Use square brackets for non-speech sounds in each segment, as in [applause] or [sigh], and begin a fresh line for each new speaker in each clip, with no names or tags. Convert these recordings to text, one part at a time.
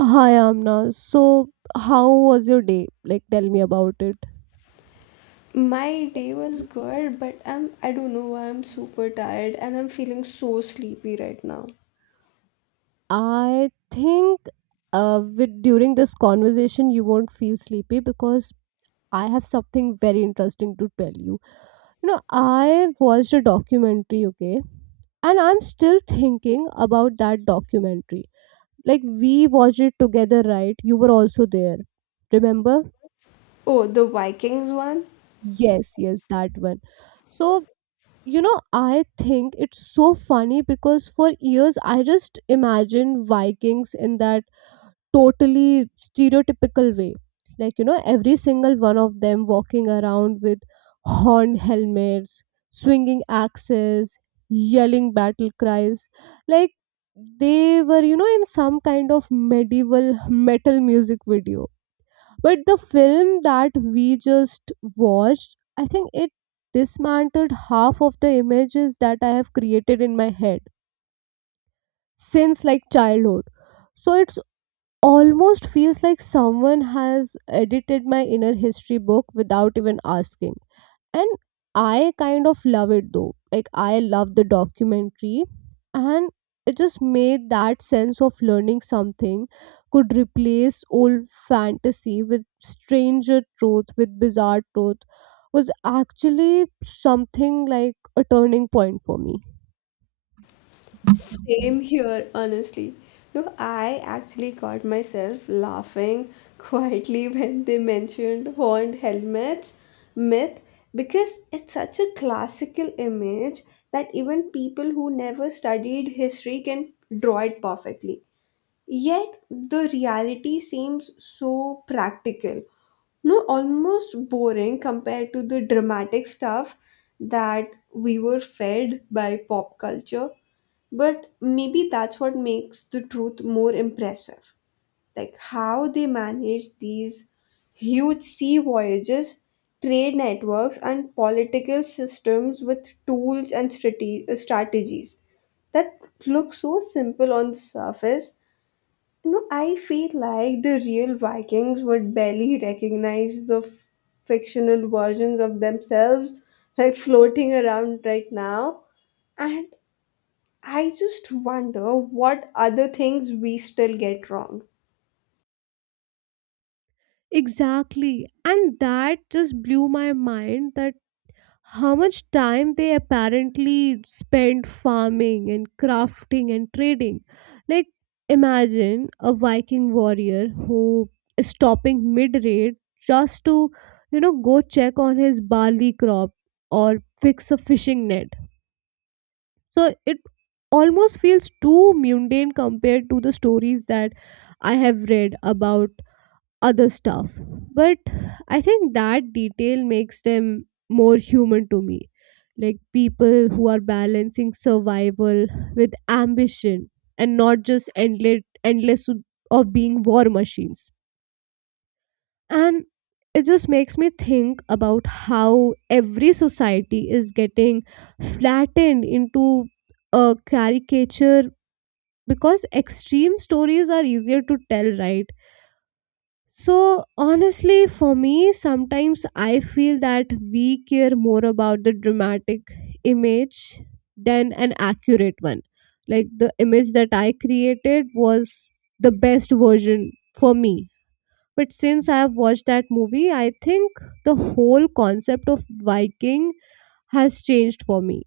Hi, Amna. So, how was your day? Like, tell me about it.
My day was good, but I don't know why I'm super tired and I'm feeling so sleepy right now.
I think with during this conversation, you won't feel sleepy because I have something very interesting to tell you. You know, I watched a documentary, okay, and I'm still thinking about that documentary. Like, we watched it together, right? You were also there. Remember?
Oh, the Vikings one?
Yes, that one. So You know, I think it's so funny because for years I just imagined Vikings in that totally stereotypical way. Like, you know, every single one of them walking around with horned helmets, swinging axes, yelling battle cries. Like, they were, you know, in some kind of medieval metal music video. But the film that we just watched, I think it dismantled half of the images that I have created in my head since like childhood. So it's almost feels like someone has edited my inner history book without even asking, and I kind of love it, though. Like, I love the documentary, and it just made that sense of learning something could replace old fantasy with stranger truth with bizarre truth was actually something like a turning point for me.
Same here, honestly. No, I actually caught myself laughing quietly [laughs] when they mentioned horned helmets myth because it's such a classical image that even people who never studied history can draw it perfectly. Yet the reality seems so practical, no, almost boring compared to the dramatic stuff that we were fed by pop culture, but maybe that's what makes the truth more impressive, like how they manage these huge sea voyages, trade networks and political systems with tools and strategies that look so simple on the surface. No, I feel like the real Vikings would barely recognize the fictional versions of themselves like floating around right now. And I just wonder what other things we still get wrong.
Exactly. And that just blew my mind that how much time they apparently spent farming and crafting and trading. Like, imagine a Viking warrior who is stopping mid raid just to, you know, go check on his barley crop or fix a fishing net. So it almost feels too mundane compared to the stories that I have read about other stuff. But I think that detail makes them more human to me. Like people who are balancing survival with ambition and not just endless of being war machines. And it just makes me think about how every society is getting flattened into a caricature because extreme stories are easier to tell, right? So, honestly, for me, sometimes I feel that we care more about the dramatic image than an accurate one. Like the image that I created was the best version for me. But since I have watched that movie, I think the whole concept of Viking has changed for me.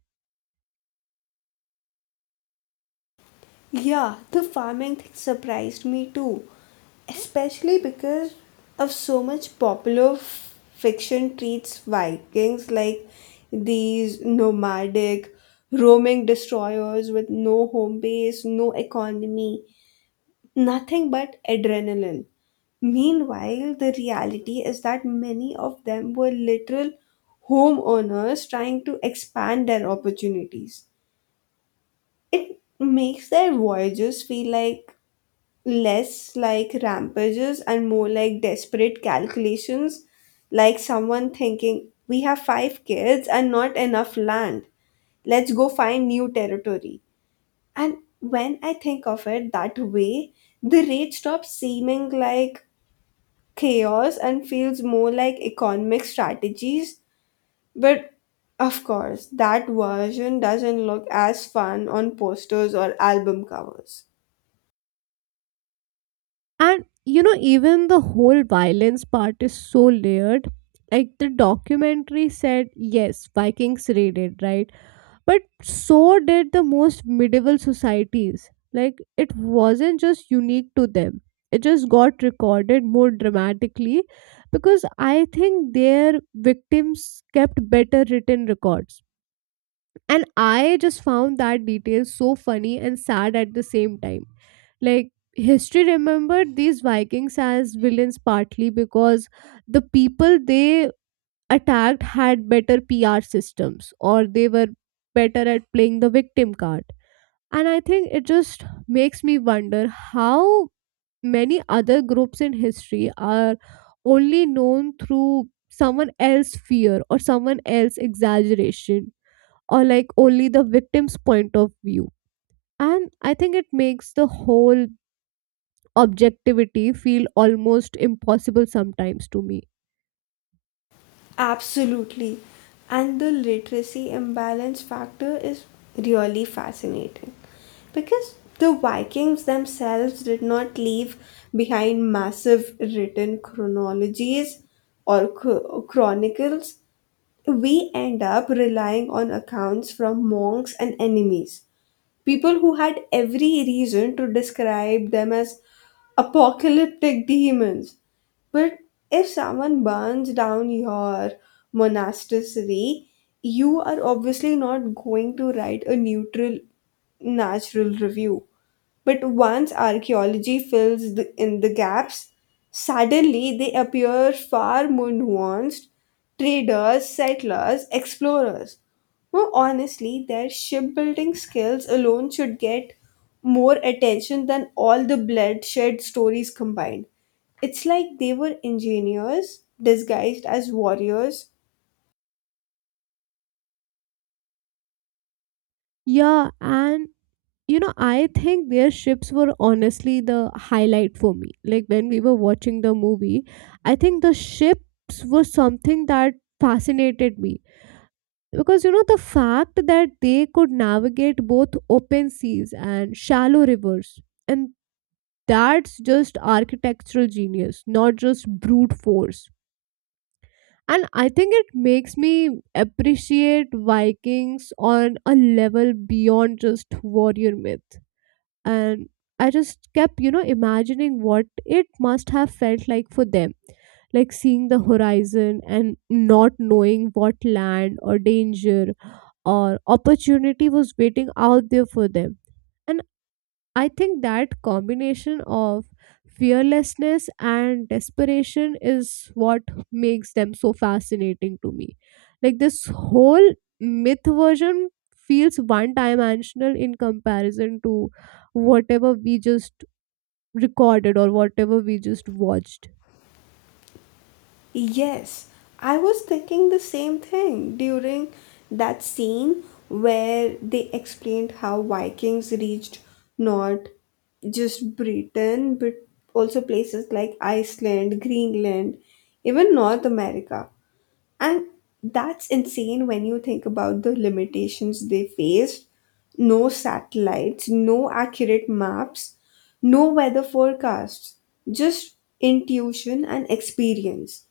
Yeah, the farming thing surprised me too, especially because of so much popular fiction treats Vikings like these nomadic roaming destroyers with no home base, no economy, nothing but adrenaline. Meanwhile, the reality is that many of them were literal homeowners trying to expand their opportunities. It makes their voyages feel like less like rampages and more like desperate calculations, like someone thinking, "We have 5 kids and not enough land. Let's go find new territory." And when I think of it that way, the raid stops seeming like chaos and feels more like economic strategies. But of course, that version doesn't look as fun on posters or album covers.
And you know, even the whole violence part is so layered. Like the documentary said, yes, Vikings raided, right? But so did the most medieval societies. Like, it wasn't just unique to them, it just got recorded more dramatically because I think their victims kept better written records. And I just found that detail so funny and sad at the same time. Like, history remembered these Vikings as villains partly because the people they attacked had better PR systems, or they were better at playing the victim card. And I think it just makes me wonder how many other groups in history are only known through someone else's fear or someone else's exaggeration, or like only the victim's point of view. And I think it makes the whole objectivity feel almost impossible sometimes to me.
Absolutely. And the literacy imbalance factor is really fascinating because the Vikings themselves did not leave behind massive written chronologies or chronicles. We end up relying on accounts from monks and enemies. People who had every reason to describe them as apocalyptic demons. But if someone burns down your monastery, you are obviously not going to write a neutral, natural review. But once archaeology fills in the gaps, suddenly they appear far more nuanced traders, settlers, explorers. No, honestly, their shipbuilding skills alone should get more attention than all the bloodshed stories combined. It's like they were engineers disguised as warriors.
Yeah, and you know, I think their ships were honestly the highlight for me. Like when we were watching the movie, I think the ships were something that fascinated me, because you know the fact that they could navigate both open seas and shallow rivers, and that's just architectural genius, not just brute force. And I think it makes me appreciate Vikings on a level beyond just warrior myth. And I just kept, you know, imagining what it must have felt like for them, like seeing the horizon and not knowing what land or danger or opportunity was waiting out there for them. And I think that combination of fearlessness and desperation is what makes them so fascinating to me. Like this whole myth version feels one dimensional in comparison to whatever we just recorded or whatever we just watched.
Yes, I was thinking the same thing during that scene where they explained how Vikings reached not just Britain, but also places like Iceland, Greenland, even North America. And that's insane when you think about the limitations they faced. No satellites, no accurate maps, no weather forecasts, just intuition and experience.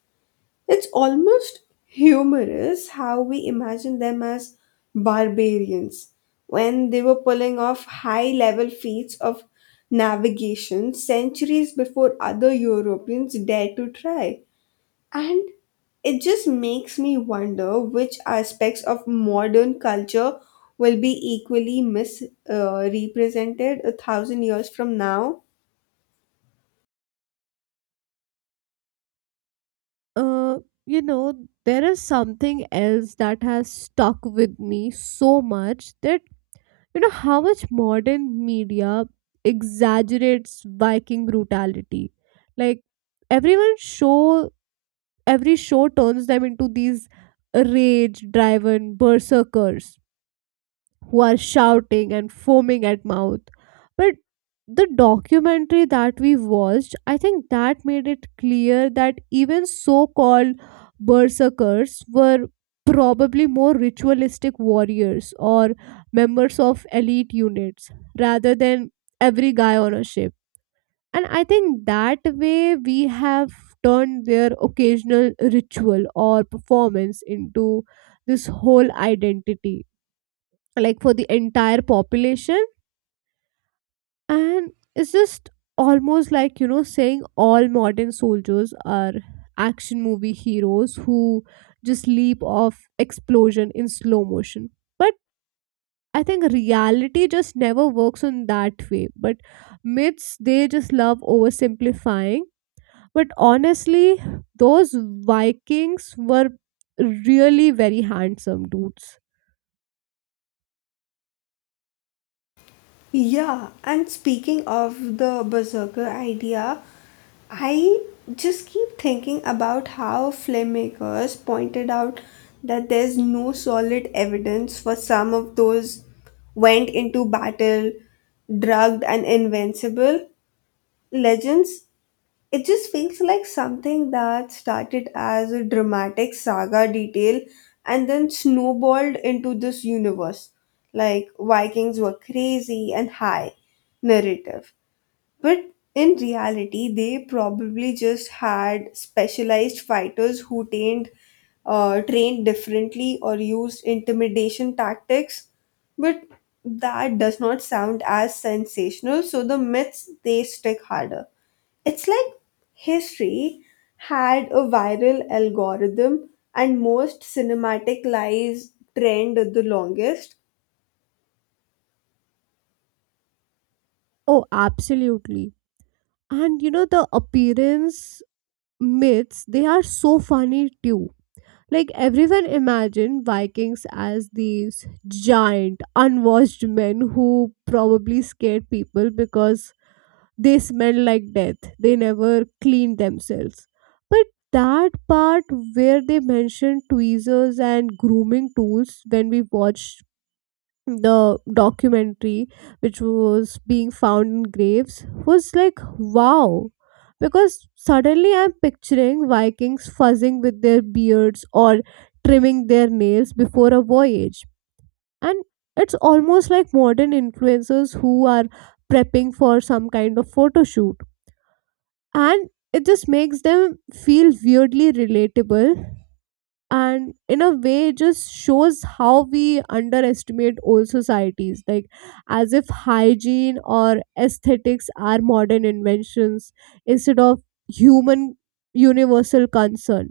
It's almost humorous how we imagine them as barbarians when they were pulling off high level feats of navigation centuries before other Europeans dared to try. And it just makes me wonder which aspects of modern culture will be equally misrepresented 1,000 years from now.
Uh, you know, there is something else that has stuck with me so much that you know how much modern media exaggerates Viking brutality. Like everyone show every show turns them into these rage driven berserkers who are shouting and foaming at mouth. But the documentary that we watched, I think that made it clear that even so called berserkers were probably more ritualistic warriors or members of elite units rather than every guy on a ship. And I think that way we have turned their occasional ritual or performance into this whole identity, like for the entire population. And it's just almost like, you know, saying all modern soldiers are action movie heroes who just leap off explosion in slow motion. But I think reality just never works in that way. But myths, they just love oversimplifying. But honestly, those Vikings were really very handsome dudes.
Yeah, and speaking of the berserker idea, I just keep thinking about how filmmakers pointed out that there's no solid evidence for some of those went into battle drugged and invincible legends. It just feels like something that started as a dramatic saga detail and then snowballed into this universe. Like Vikings were crazy and high narrative. But in reality, they probably just had specialized fighters who tamed trained differently or used intimidation tactics, but that does not sound as sensational, so the myths they stick harder. It's like history had a viral algorithm and most cinematic lives trend the longest.
Oh, absolutely. And you know, the appearance myths, they are so funny too. Like everyone imagined Vikings as these giant unwashed men who probably scared people because they smelled like death, they never cleaned themselves. But that part where they mentioned tweezers and grooming tools when we watched the documentary, which was being found in graves, was like wow, because suddenly I'm picturing Vikings fuzzing with their beards or trimming their nails before a voyage. And it's almost like modern influencers who are prepping for some kind of photo shoot. And it just makes them feel weirdly relatable. And in a way, it just shows how we underestimate old societies, like as if hygiene or aesthetics are modern inventions instead of human universal concern.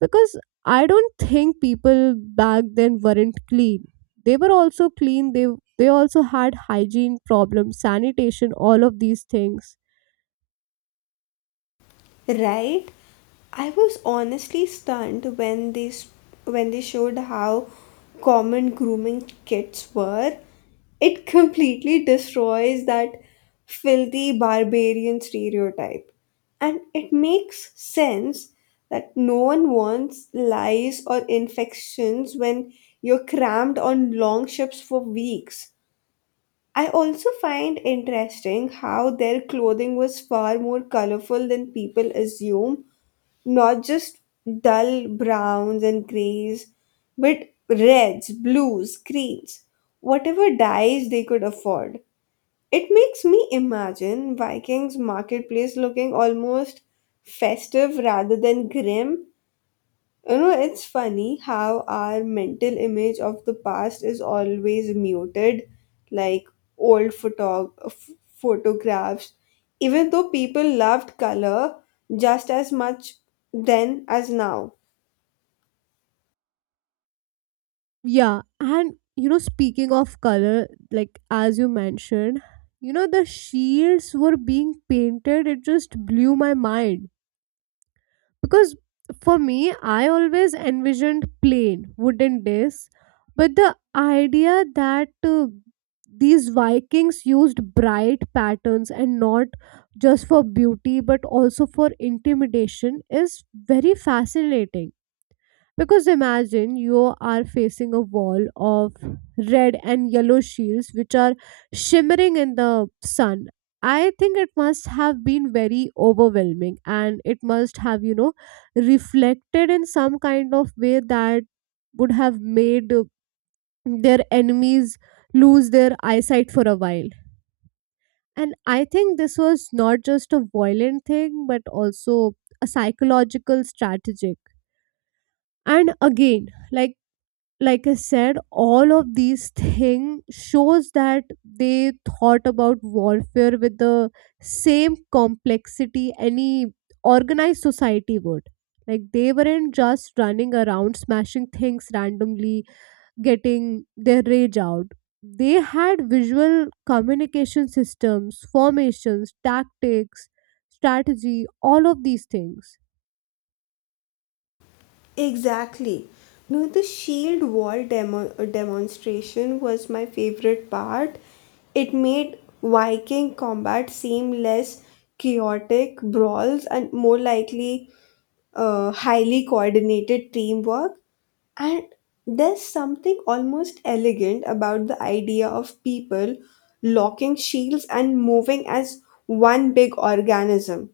Because I don't think people back then weren't clean. They were also clean. They also had hygiene problems, sanitation, all of these things.
Right? I was honestly stunned when when they showed how common grooming kits were. It [laughs] completely destroys that filthy barbarian stereotype. And it makes sense that no one wants lice or infections when you're crammed on long ships for weeks. I also find interesting how their clothing was far more colorful than people assume, not just dull browns and grays, but reds, blues, greens, whatever dyes they could afford. It makes me imagine Vikings marketplace looking almost festive rather than grim. You know, it's funny how our mental image of the past is always muted, like old photographs, even though people loved color just as much then as now.
Yeah, and you know, speaking of color, like as you mentioned, you know, the shields were being painted, it just blew my mind. Because for me, I always envisioned plain wooden discs, but the idea that these Vikings used bright patterns, and not just for beauty but also for intimidation, is very fascinating, because imagine you are facing a wall of red and yellow shields which are shimmering in the sun. I think it must have been very overwhelming, and it must have, you know, reflected in some kind of way that would have made their enemies lose their eyesight for a while. And I think this was not just a violent thing but also a psychological strategic. And again, like like I said, all of these things shows that they thought about warfare with the same complexity any organized society would. Like they weren't just running around smashing things randomly, getting their rage out. They had visual communication systems, formations, tactics, strategy, all of these things.
Exactly. No, the shield wall demonstration was my favorite part. It made Viking combat seem less chaotic brawls and more likely highly coordinated teamwork, and there's something almost elegant about the idea of people locking shields and moving as one big organism.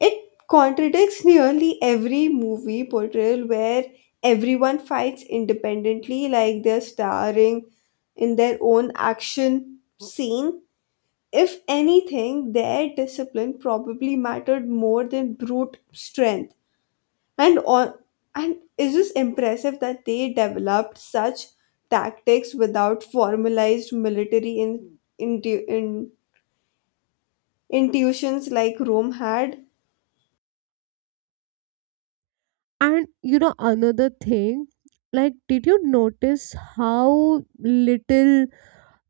It contradicts nearly every movie portrayal where everyone fights independently like they're starring in their own action scene. If anything, their discipline probably mattered more than brute strength. And on, and it's just impressive that they developed such tactics without formalized military intuitions like Rome had.
And you know, another thing, like, did you notice how little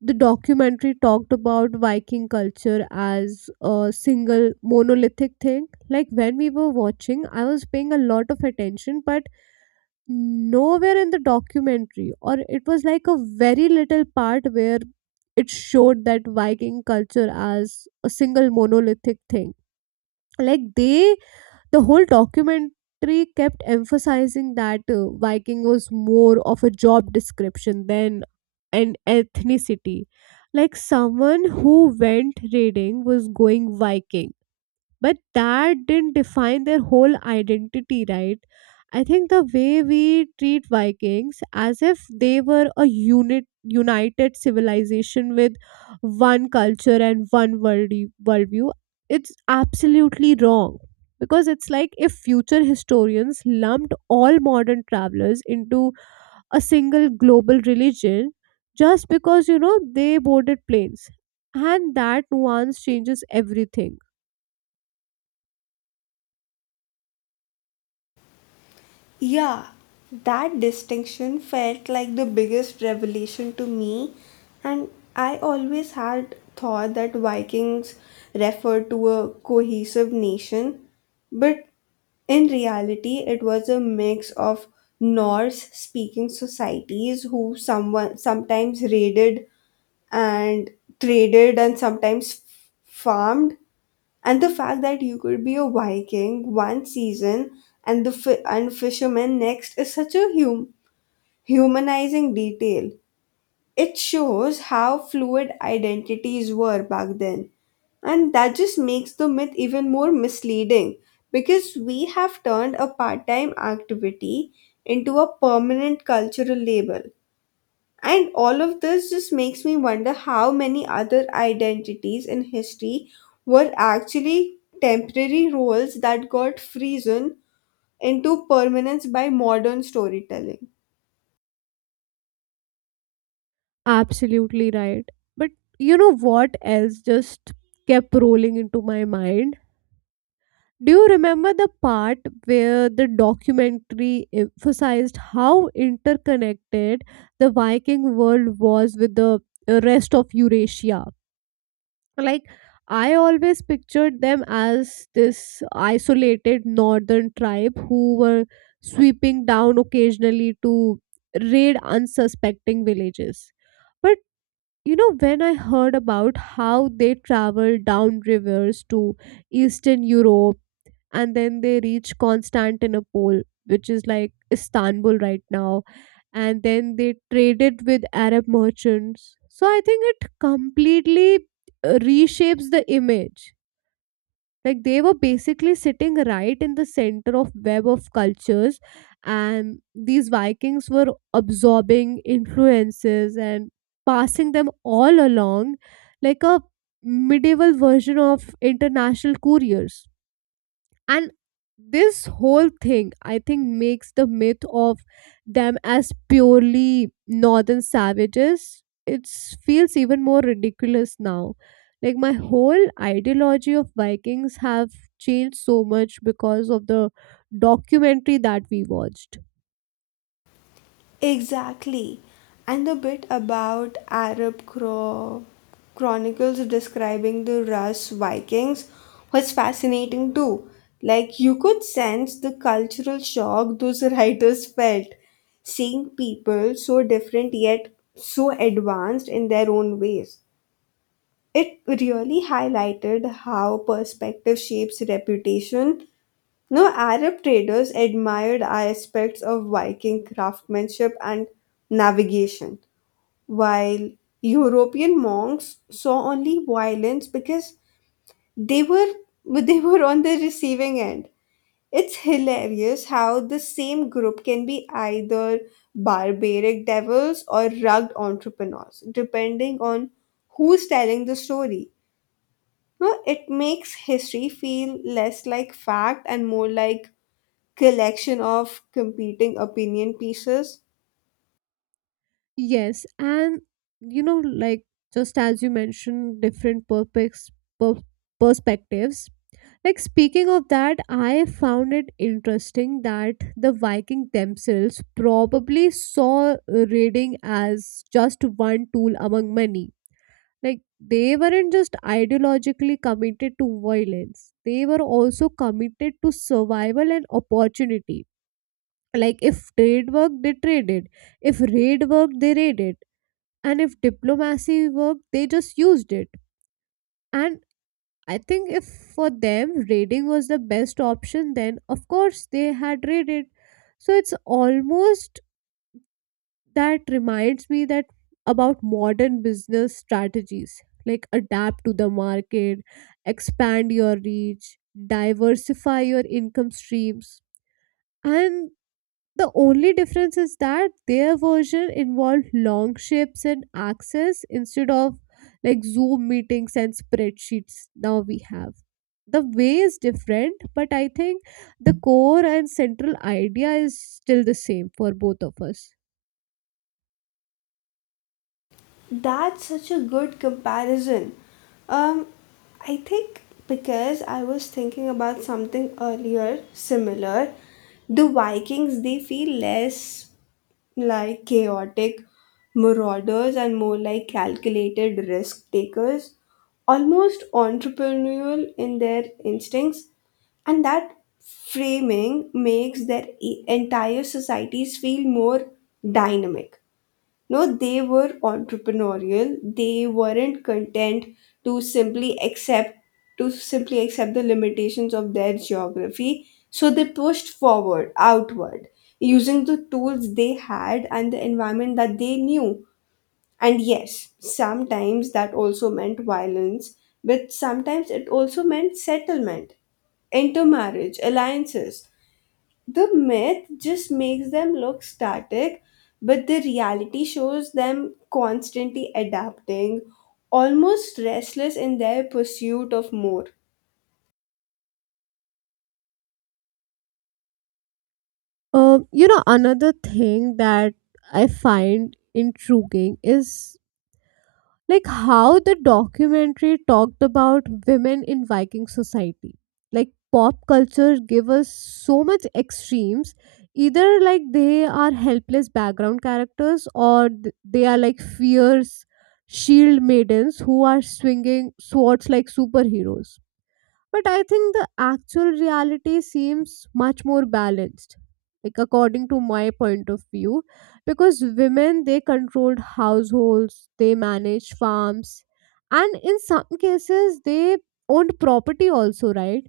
the documentary talked about Viking culture as a single monolithic thing? Like, when we were watching, I was paying a lot of attention, but nowhere in the documentary, or it was like a very little part where it showed that Viking culture as a single monolithic thing. Like, the whole documentary kept emphasizing that Viking was more of a job description than an ethnicity. Like someone who went raiding was going Viking, but that didn't define their whole identity, right? I think the way we treat Vikings as if they were a united civilization with one culture and one world worldview, it's absolutely wrong. Because it's like if future historians lumped all modern travelers into a single global religion just because, you know, they boarded planes. And that nuance changes everything.
Yeah, that distinction felt like the biggest revelation to me, and I always had thought that Vikings referred to a cohesive nation, but in reality, it was a mix of Norse speaking societies who someone sometimes raided and traded and sometimes farmed, and the fact that you could be a Viking one season and the fi- and fisherman next is such a humanizing detail. It shows how fluid identities were back then, and that just makes the myth even more misleading because we have turned a part-time activity into a permanent cultural label. And all of this just makes me wonder how many other identities in history were actually temporary roles that got frozen into permanence by modern storytelling.
Absolutely right. But you know what else just kept rolling into my mind? Do you remember the part where the documentary emphasized how interconnected the Viking world was with the rest of Eurasia? Like, I always pictured them as this isolated northern tribe who were sweeping down occasionally to raid unsuspecting villages. But you know when I heard about how they travel down rivers to eastern Europe, and then they reach Constantinople, which is like Istanbul right now, and then they traded with Arab merchants, so I think it completely, reshapes the image. Like they were basically sitting right in the center of web of cultures, and these Vikings were absorbing influences and passing them all along, like a medieval version of international couriers. And this whole thing, I think, makes the myth of them as purely northern savages, it feels even more ridiculous now. Like my whole ideology of Vikings have changed so much because of the documentary that we watched.
Exactly. And the bit about Arab chronicles describing the Rus Vikings was fascinating too. Like you could sense the cultural shock those [laughs] writers felt, seeing people so different yet so advanced in their own ways. It really highlighted how perspective shapes reputation. No, Arab traders admired aspects of Viking craftsmanship and navigation, while European monks saw only violence because they were [laughs] they were on the receiving end. It's hilarious how the same group can be either barbaric devils or rugged entrepreneurs, depending on who's telling the story. No, it makes history feel less like fact and more like collection of competing opinion pieces.
Yes, and you know, like just as you mentioned, different per- perspectives. Like speaking of that, I found it interesting that the Viking themselves probably saw raiding as just one tool among many. Like they weren't just ideologically committed to violence; they were also committed to survival and opportunity. Like if trade worked, they traded. If raid worked, they raided, and if diplomacy worked they just used it, and I think if for them raiding was the best option then of course they had raided. So it's almost, that reminds me, that about modern business strategies, like adapt to the market, expand your reach, diversify your income streams. And the only difference is that their version involved long shapes and axes instead of like Zoom meetings and spreadsheets now we have. The way is different, but I think the core and central idea is still the same for both of us.
That's such a good comparison. Um, I think because I was thinking about something earlier similar, the Vikings they feel less like chaotic marauders and more like calculated risk takers, almost entrepreneurial in their instincts, and that framing makes their entire societies feel more dynamic. No, they were entrepreneurial. They weren't content to simply accept to simply accept the limitations of their geography. So they pushed forward, outward, using the tools they had and the environment that they knew. And yes, sometimes that also meant violence, but sometimes it also meant settlement intermarriage, alliances. The myth just makes them look static, but the reality shows them constantly adapting, almost restless in their pursuit of more.
Another thing that I find intriguing is like how the documentary talked about women in Viking society. Like pop culture give us so much extremes, either like they are helpless background characters or they are like fierce shield maidens who are swinging swords like superheroes. But I think the actual reality seems much more balanced, like according to my point of view, because women they controlled households, they managed farms, and in some cases they owned property also, right?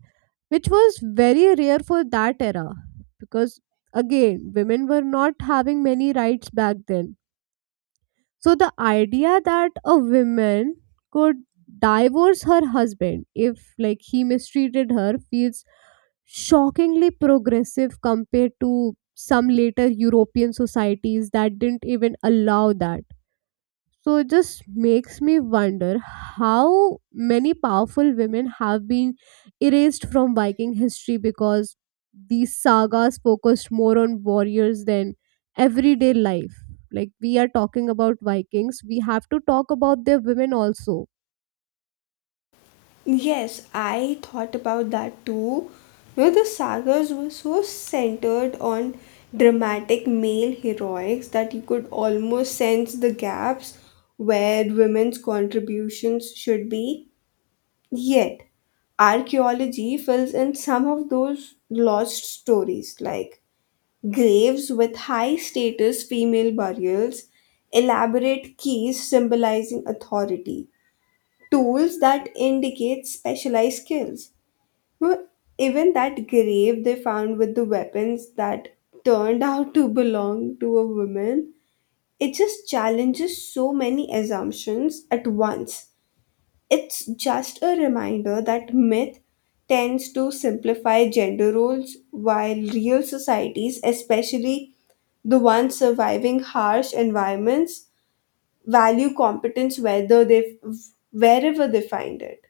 Which was very rare for that era, because again, women were not having many rights back then. So the idea that a woman could divorce her husband if like he mistreated her feels shockingly progressive compared to some later European societies that didn't even allow that. So it just makes me wonder how many powerful women have been erased from Viking history because these sagas focused more on warriors than everyday life. Like we are talking about Vikings, we have to talk about their women also.
Yes, I thought about that too. You know, the sagas were so centered on dramatic male heroics that you could almost sense the gaps where women's contributions should be. Yet, archaeology fills in some of those lost stories, like graves with high status female burials, elaborate keys symbolizing authority, tools that indicate specialized skills. Well, even that grave they found with the weapons that turned out to belong to a woman, it just challenges so many assumptions at once. It's just a reminder that myth tends to simplify gender roles while real societies, especially the ones surviving harsh environments, value competence whether they wherever they find it.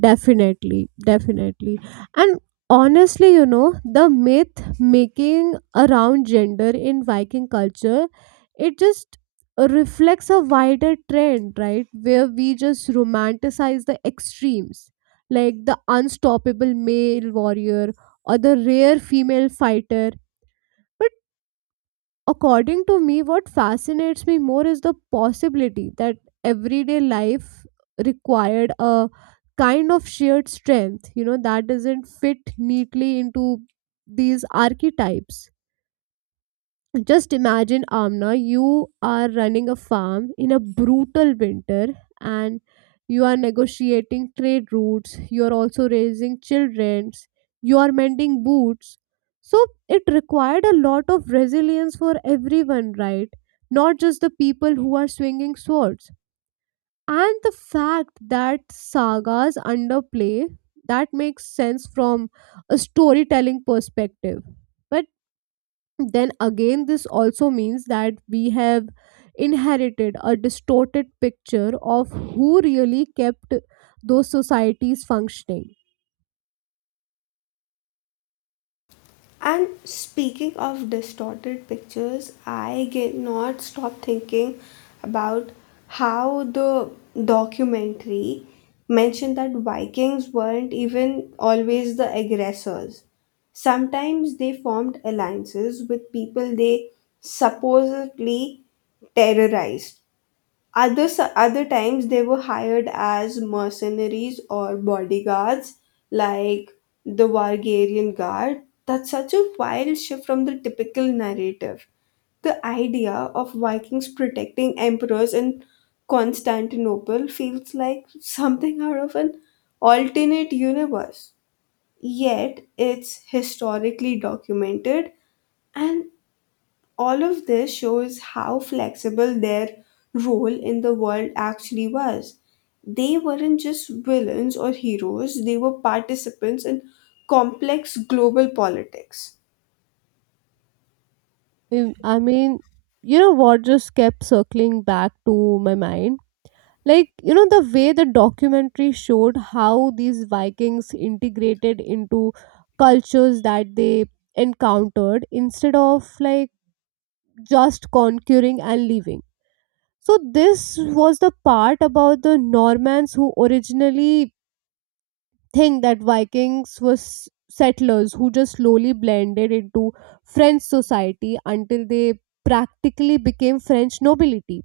Definitely, definitely. And honestly, the myth making around gender in Viking culture, it just reflects a wider trend, right? Where we just romanticize the extremes, like the unstoppable male warrior or the rare female fighter. According to me, what fascinates me more is the possibility that everyday life required a kind of shared strength, that doesn't fit neatly into these archetypes. Just imagine, Amna, you are running a farm in a brutal winter and you are negotiating trade routes, you are also raising children, you are mending boots. So it required a lot of resilience for everyone, right? Not just the people who are swinging swords. And the fact that sagas underplay that makes sense from a storytelling perspective. But then again this also means that we have inherited a distorted picture of who really kept those societies functioning.
And speaking of distorted pictures, I get not stop thinking about how the documentary mentioned that Vikings weren't even always the aggressors. Sometimes they formed alliances with people they supposedly terrorized, other times they were hired as mercenaries or bodyguards, like the Vargarian Guard. That's such a wild shift from the typical narrative. The idea of Vikings protecting emperors in Constantinople feels like something out of an alternate universe. Yet it's historically documented, and all of this shows how flexible their role in the world actually was. They weren't just villains or heroes, they were participants in complex global politics.
Um, I mean, what just kept circling back to my mind? Like, the way the documentary showed how these Vikings integrated into cultures that they encountered instead of like just conquering and leaving. So this was the part about the Normans who originally think that Vikings were settlers who just slowly blended into French society until they practically became French nobility.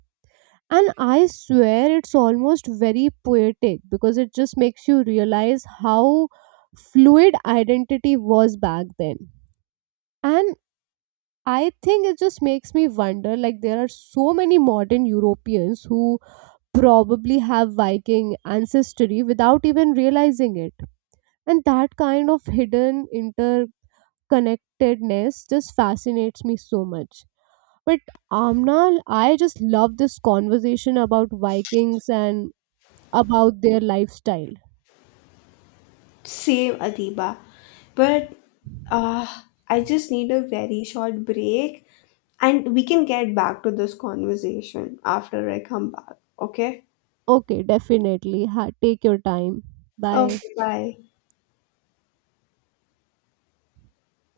And I swear it's almost very poetic because it just makes you realize how fluid identity was back then. And I think it just makes me wonder, like there are so many modern Europeans who probably have Viking ancestry without even realizing it. And that kind of hidden interconnectedness just fascinates me so much. But Amnal, I just love this conversation about Vikings and about their lifestyle.
Same, Adiba. But uh, I just need a very short break and we can get back to this conversation after I come back, okay?
Okay, definitely. Take your time. Bye.
Okay, bye.